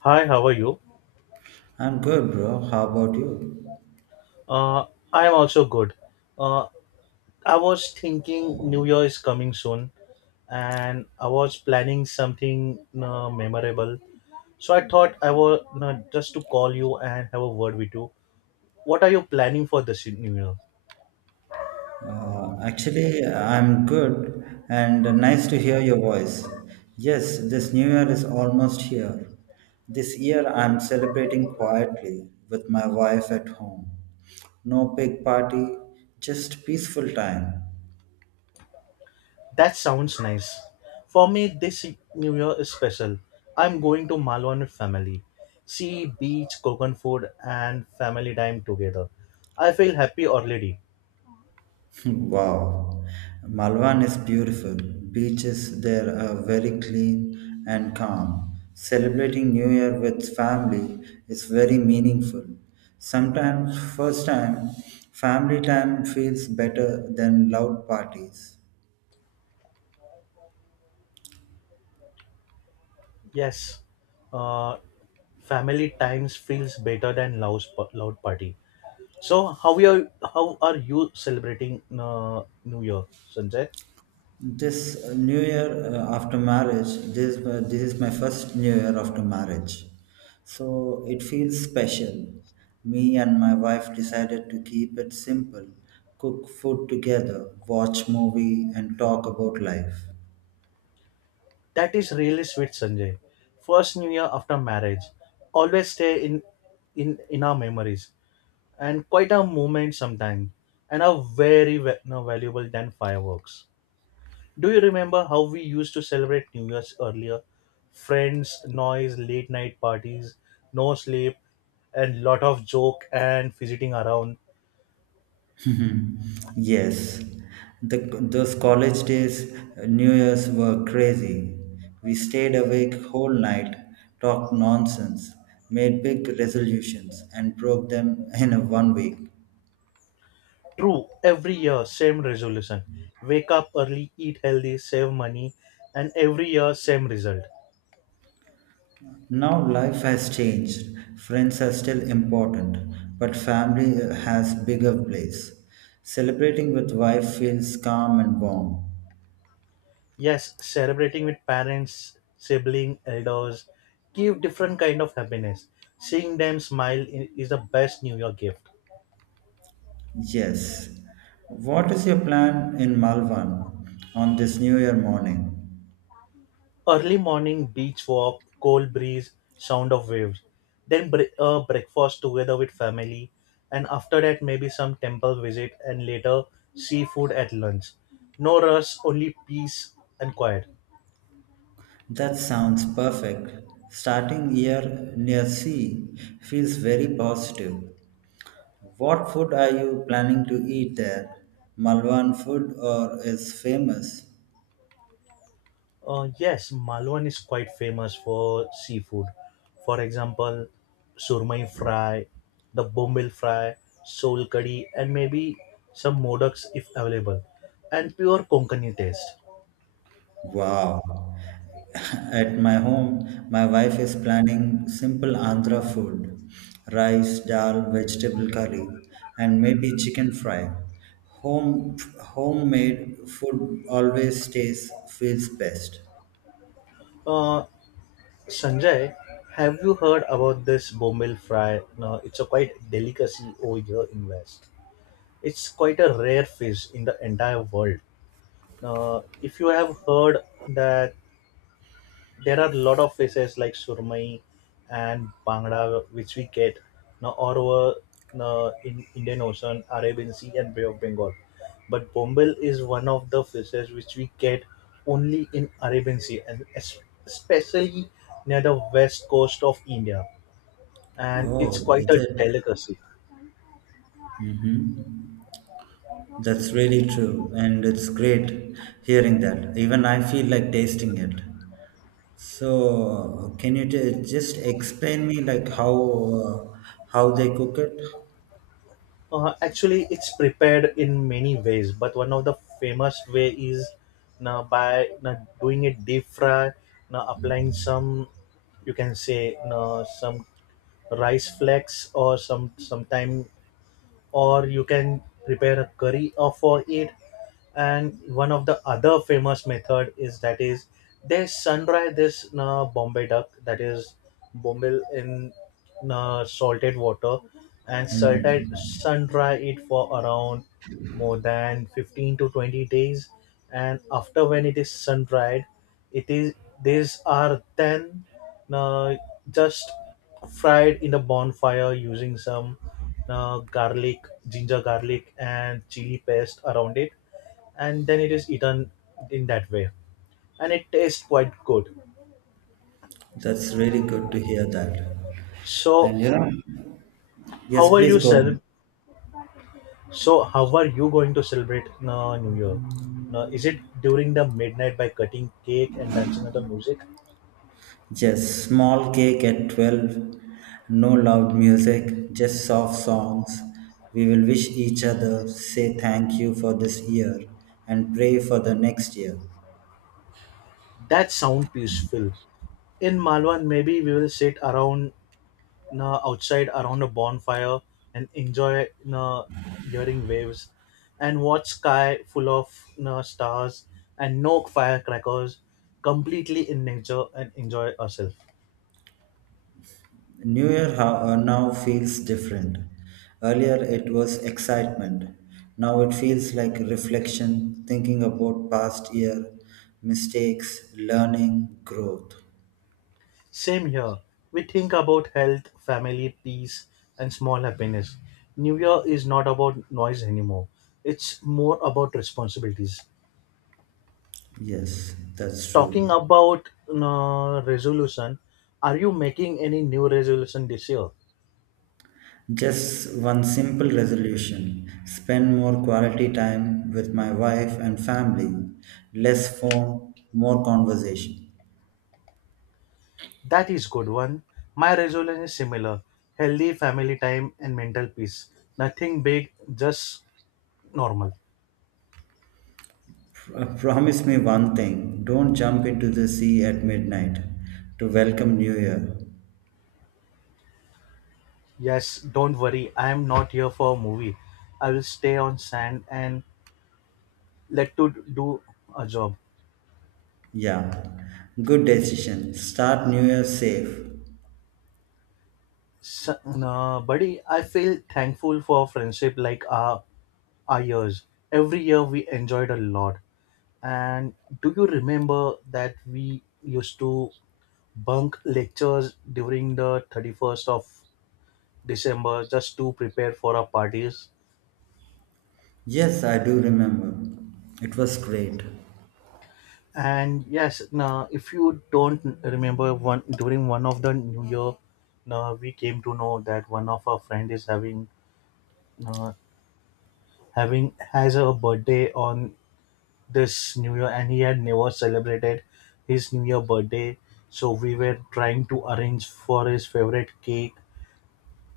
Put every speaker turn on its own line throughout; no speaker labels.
Hi, how are you?
I'm good, bro. How about you?
Uh, I'm also good. Uh, I was thinking New Year is coming soon and I was planning something memorable. So I thought I was just to call you and have a word with you. What are you planning for this New Year?
Actually, I'm good and nice to hear your voice. Yes, this new year is almost here. This year, I'm celebrating quietly with my wife at home. No big party, just peaceful time.
That sounds nice. For me, this New Year is special. I'm going to Malwan with family. Sea, beach, coconut food, and family time together. I feel happy already.
Wow, Malvan is beautiful. Beaches there are very clean and calm. Celebrating New Year with family is very meaningful. Sometimes, first time, family time feels better than loud parties.
Yes. Uh, Family times feels better than loud party. So how are you celebrating New Year, Sanjay?
This New Year after marriage, this is my first New Year after marriage, so it feels special. Me and my wife decided to keep it simple, cook food together, watch movie, and talk about life.
That is really sweet, Sanjay. First New Year after marriage, always stay in our memories and quite a moment sometimes and are no, valuable than fireworks. Do you remember how we used to celebrate New Year's earlier? Friends, noise, late night parties, no sleep, and lot of joke and fidgeting around.
Mhm. Yes, those college days, New Year's were crazy. We stayed awake whole night, talked nonsense, made big resolutions, and broke them in a 1 week.
True, every year, same resolution. Wake up early, eat healthy, save money, and every year, same result.
Now life has changed. Friends are still important, but family has bigger place. Celebrating with wife feels calm and warm.
Yes, celebrating with parents, sibling, elders, give different kind of happiness. Seeing them is the best New Year gift.
Yes. What is your plan in Malvan on this New Year morning?
Early morning beach walk, cold breeze, sound of waves. Then breakfast together with family, and after that maybe some temple visit and later seafood at lunch. No rush, only peace and quiet.
That sounds perfect. Starting year near sea feels very positive. What food are you planning to eat there? Malvan food or is famous?
Yes, Malwan is quite famous for seafood. For example, surmai fry, the bombil fry, sol curry, and maybe some modaks if available, and pure Konkani taste.
Wow. At my home, my wife is planning simple Andhra food rice, dal, vegetable curry, and maybe chicken fry. Home, homemade food always stays, feels best.
Uh, Sanjay, have you heard about this bombil fry? No, it's a quite delicacy over here in West. It's quite a rare fish in the entire world. If you have heard that there are a lot of fishes like surmai and bangda which we get now all over in Indian Ocean, Arabian Sea, and Bay of Bengal. But bombil is one of the fishes which we get only in Arabian Sea and especially near the west coast of India, and
Oh,
it's quite
is
a
it?
delicacy.
Mm-hmm. That's really true, and it's great hearing that. Even I feel like tasting it. So, can you just explain me like uh, how they cook it?
Actually, it's prepared in many ways, but one of the famous way is now by now doing it deep fry, now applying some, you can say now some rice flakes or some sometime, or you can prepare a curry or for it, and one of the other famous method is that is they sunrise this bombay duck, that is bombay in salted water and salted
Hmm.
sun-dry it for around more than 15 to 20 days, and after when it is sun-dried it is these are then uh, just fried in the bonfire using some garlic, ginger garlic and chili paste around it, and then it is eaten in that way, and it tastes quite good.
That's really good to hear that.
So
And yes,
how are
please
you
go ahead.
cel- so how are you going to celebrate new year? No, is it during the midnight by cutting cake and dancing to the music?
Just small cake at 12, no loud music, just soft songs. We will wish each other, say thank you for this year, and pray for the next year.
That sound peaceful. In Malwan, maybe we will sit around outside around a bonfire and enjoy uh, hearing waves and watch sky full of stars, and no firecrackers, completely in nature and enjoy ourselves.
New Year now feels different. Earlier it was excitement. Now it feels like reflection, thinking about past year, mistakes, learning, growth.
Same here. We think about health, family, peace, and small happiness. New year is not about noise anymore, it's more about responsibilities.
Yes, that's
Talking
true.
about resolution, are you making any new resolution this year?
Just one simple resolution spend more quality time with my wife and family, less phone, more conversation.
That is good one. My resolution is similar. Healthy family time and mental peace. Nothing big, just normal.
Promise me one thing don't jump into the sea at midnight to welcome New Year.
Yes, don't worry. I am not here for a movie. I will stay on sand and let to do a job.
Yeah, good decision. Start New Year safe.
So, buddy, I feel thankful for friendship like our years. Every year we enjoyed a lot. And do you remember that we used to bunk lectures during the 31st of December just to prepare for our parties?
Yes, I do remember. It was great.
And yes, now if you don't remember one during one of the New Year, now we came to know that one of our friend is having uh, has a birthday on this New Year, and he had never celebrated his New Year birthday. So we were trying to arrange for his favorite cake,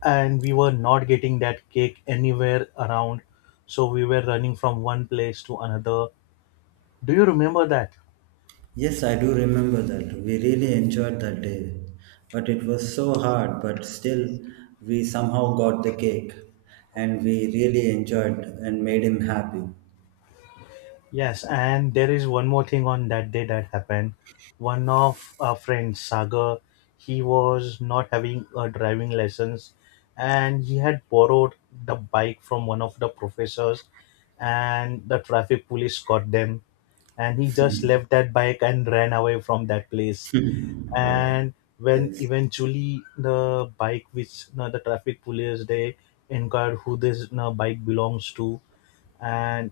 and we were not getting that cake anywhere around. So we were running from one place to another. Do you remember that?
Yes, I do remember that. We really enjoyed that day. But it was so hard, but still, we somehow got the cake and we really enjoyed and made him happy.
Yes, and there is one more thing on that day that happened. One of our friends, Sagar, he was not having a driving license, and he had borrowed the bike from one of the professors, and the traffic police caught them, and he just left that bike and ran away from that place. And when
Yes,
eventually the bike which you the traffic police they inquired who this you bike belongs to, and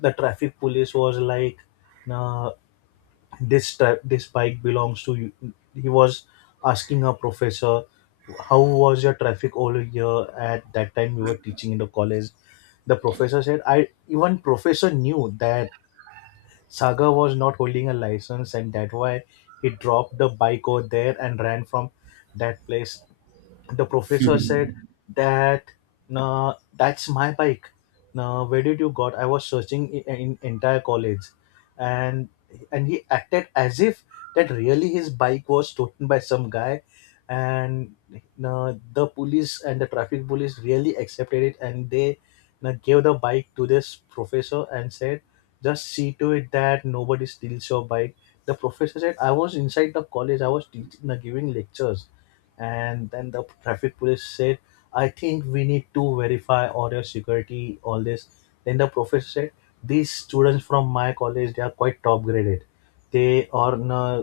the traffic police was like nah, this bike belongs to you. He was asking a professor how was your traffic over here at that time we were teaching in the college. The professor said, I even professor knew that Sagar was not holding a license, and that why he dropped the bike over there and ran from that place. The professor said that nah, that's my bike. Nah, where did you got? I was searching in entire college, and and he acted as if that really his bike was stolen by some guy, and nah, the police and the traffic police really accepted it, and they nah, gave the bike to this professor and said just see to it that nobody steals your bike. The professor said, I was inside the college, I was teaching, giving lectures. And then the traffic police said, I think we need to verify all your security, all this. Then the professor said, these students from my college, they are quite top graded. They are uh,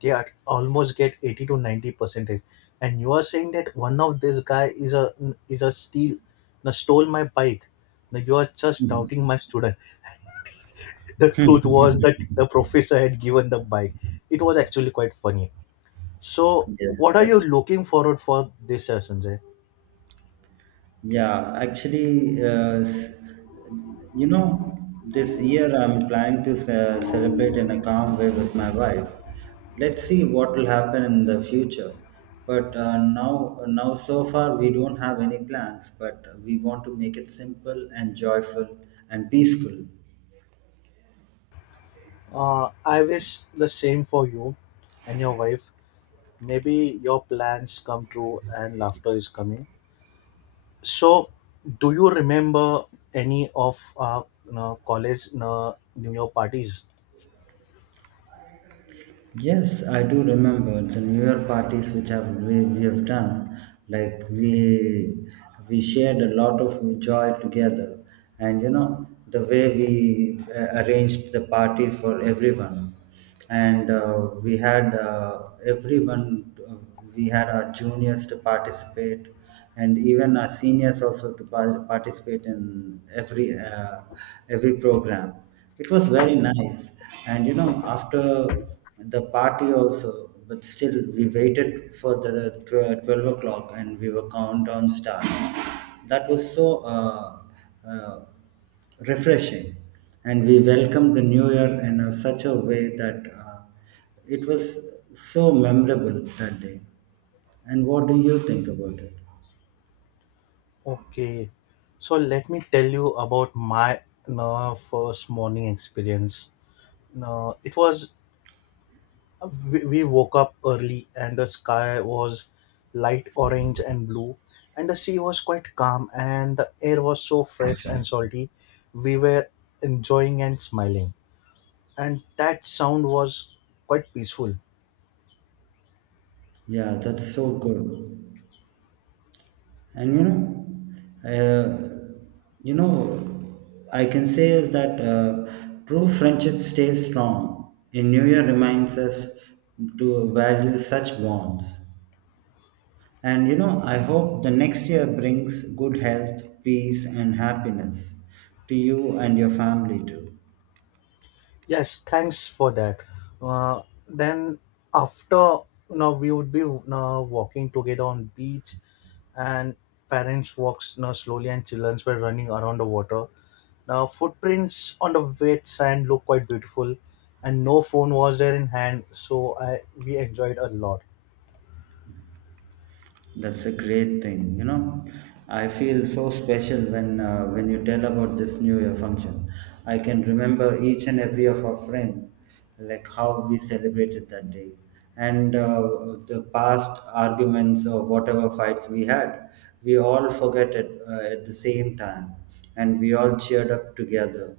they are almost get 80 to 90 percentage, and you are saying that one of this guy is a steal now stole my bike, now you are just doubting my student. The truth was that the professor had given the bike. It was actually quite funny. So,
yes,
what are you
that's
looking forward for this year, Sanjay?
yeah, actually, you know, this year I'm planning to celebrate in a calm way with my wife. Let's see what will happen in the future. But now so far we don't have any plans. But we want to make it simple and joyful and peaceful.
I wish the same for you and your wife. Maybe your plans come true and laughter is coming. So, do you remember any of our you know, college you know, New Year parties?
Yes, I do remember the New Year parties which we have done. Like we shared a lot of joy together, and you know the way we arranged the party for everyone, and we had everyone we had our juniors to participate and even our seniors also to participate in every program. It was very nice, and you know, after the party also, but still we waited for the 12 o'clock and we were countdown starts. That was so uh, uh, refreshing, and we welcomed the new year in a, such a way that it was so memorable that day. And what do you think about it?
Okay, so let me tell you about my you know, first morning experience. No, it was we woke up early and the sky was light orange and blue, and the sea was quite calm, and the air was so fresh and salty. We were enjoying and smiling, and that sound was quite peaceful.
Yeah, that's so good. And uh, you know, I can say is that true friendship stays strong. In New Year reminds us to value such bonds. And you know, I hope the next year brings good health, peace, and happiness to you and your family too.
Yes, thanks for that. uh, then after now we would be now walking together on beach, and parents walks now slowly, and children were running around the water. Now, footprints on the wet sand look quite beautiful, and no phone was there in hand, so I we enjoyed a lot.
That's a great thing. You know, I feel so special when when you tell about this New Year function. I can remember each and every of our friend, like how we celebrated that day, and the past arguments or whatever fights we had. We all forget it at the same time, and we all cheered up together.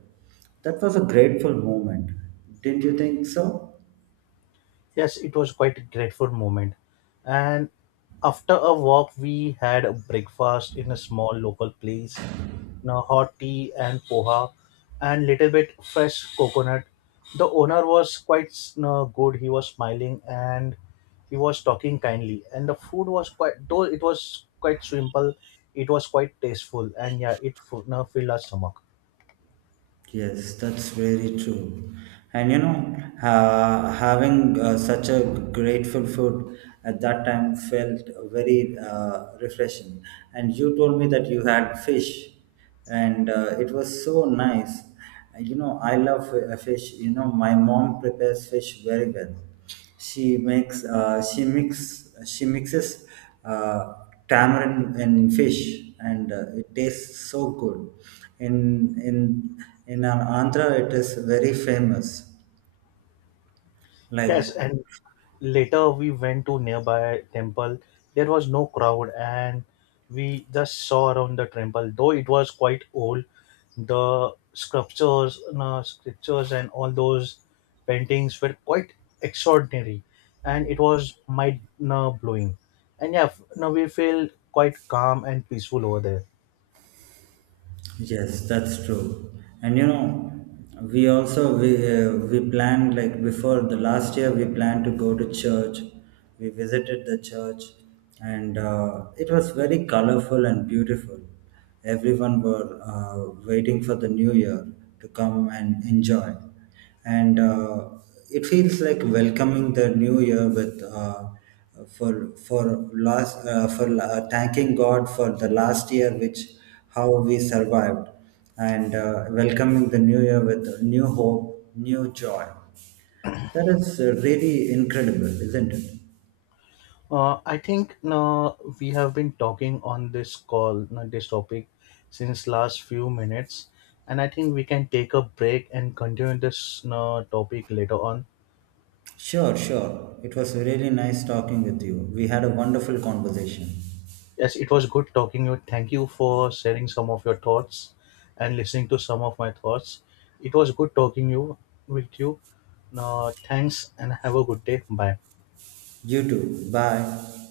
That was a grateful moment, didn't you think so?
Yes, it was quite a grateful moment. And after a walk, we had a breakfast in a small local place. You hot tea and poha, and little bit fresh coconut. The owner was quite you know, good. He was smiling and he was talking kindly. And the food was quite, though it was quite simple, it was quite tasteful, and yeah, it you know, filled our stomach.
Yes, that's very true. And you know, having such a grateful food at that time felt very refreshing. And you told me that you had fish, and it was so nice. You know, I love fish. You know, my mom prepares fish very well. She makes she mixes uh, tamarind and fish, and it tastes so good. In in in our Andhra, it is very famous.
Yes,
Like
and later we went to nearby temple. There was no crowd, and we just saw around the temple, though it was quite old. The sculptures and all those paintings were quite extraordinary, and it was mind blowing. And now we feel quite calm and peaceful over there.
Yes, that's true. And you know, we also we planned like before the last year we planned to go to church. We visited the church, and it was very colorful and beautiful. Everyone were waiting for the new year to come and enjoy, and it feels like welcoming the new year with for last for thanking God for the last year, which how we survived, and welcoming the new year with new hope, new joy. That is really incredible, isn't it?
I think now we have been talking on this call, now this topic, since last few minutes, and I think we can take a break and continue this now topic later on.
Sure, sure, it was really nice talking with you. We had a wonderful conversation.
Yes, it was good talking to you. Thank you for sharing some of your thoughts and listening to some of my thoughts. It was good talking you with you. Now, thanks and have a good day. Bye.
You too. Bye.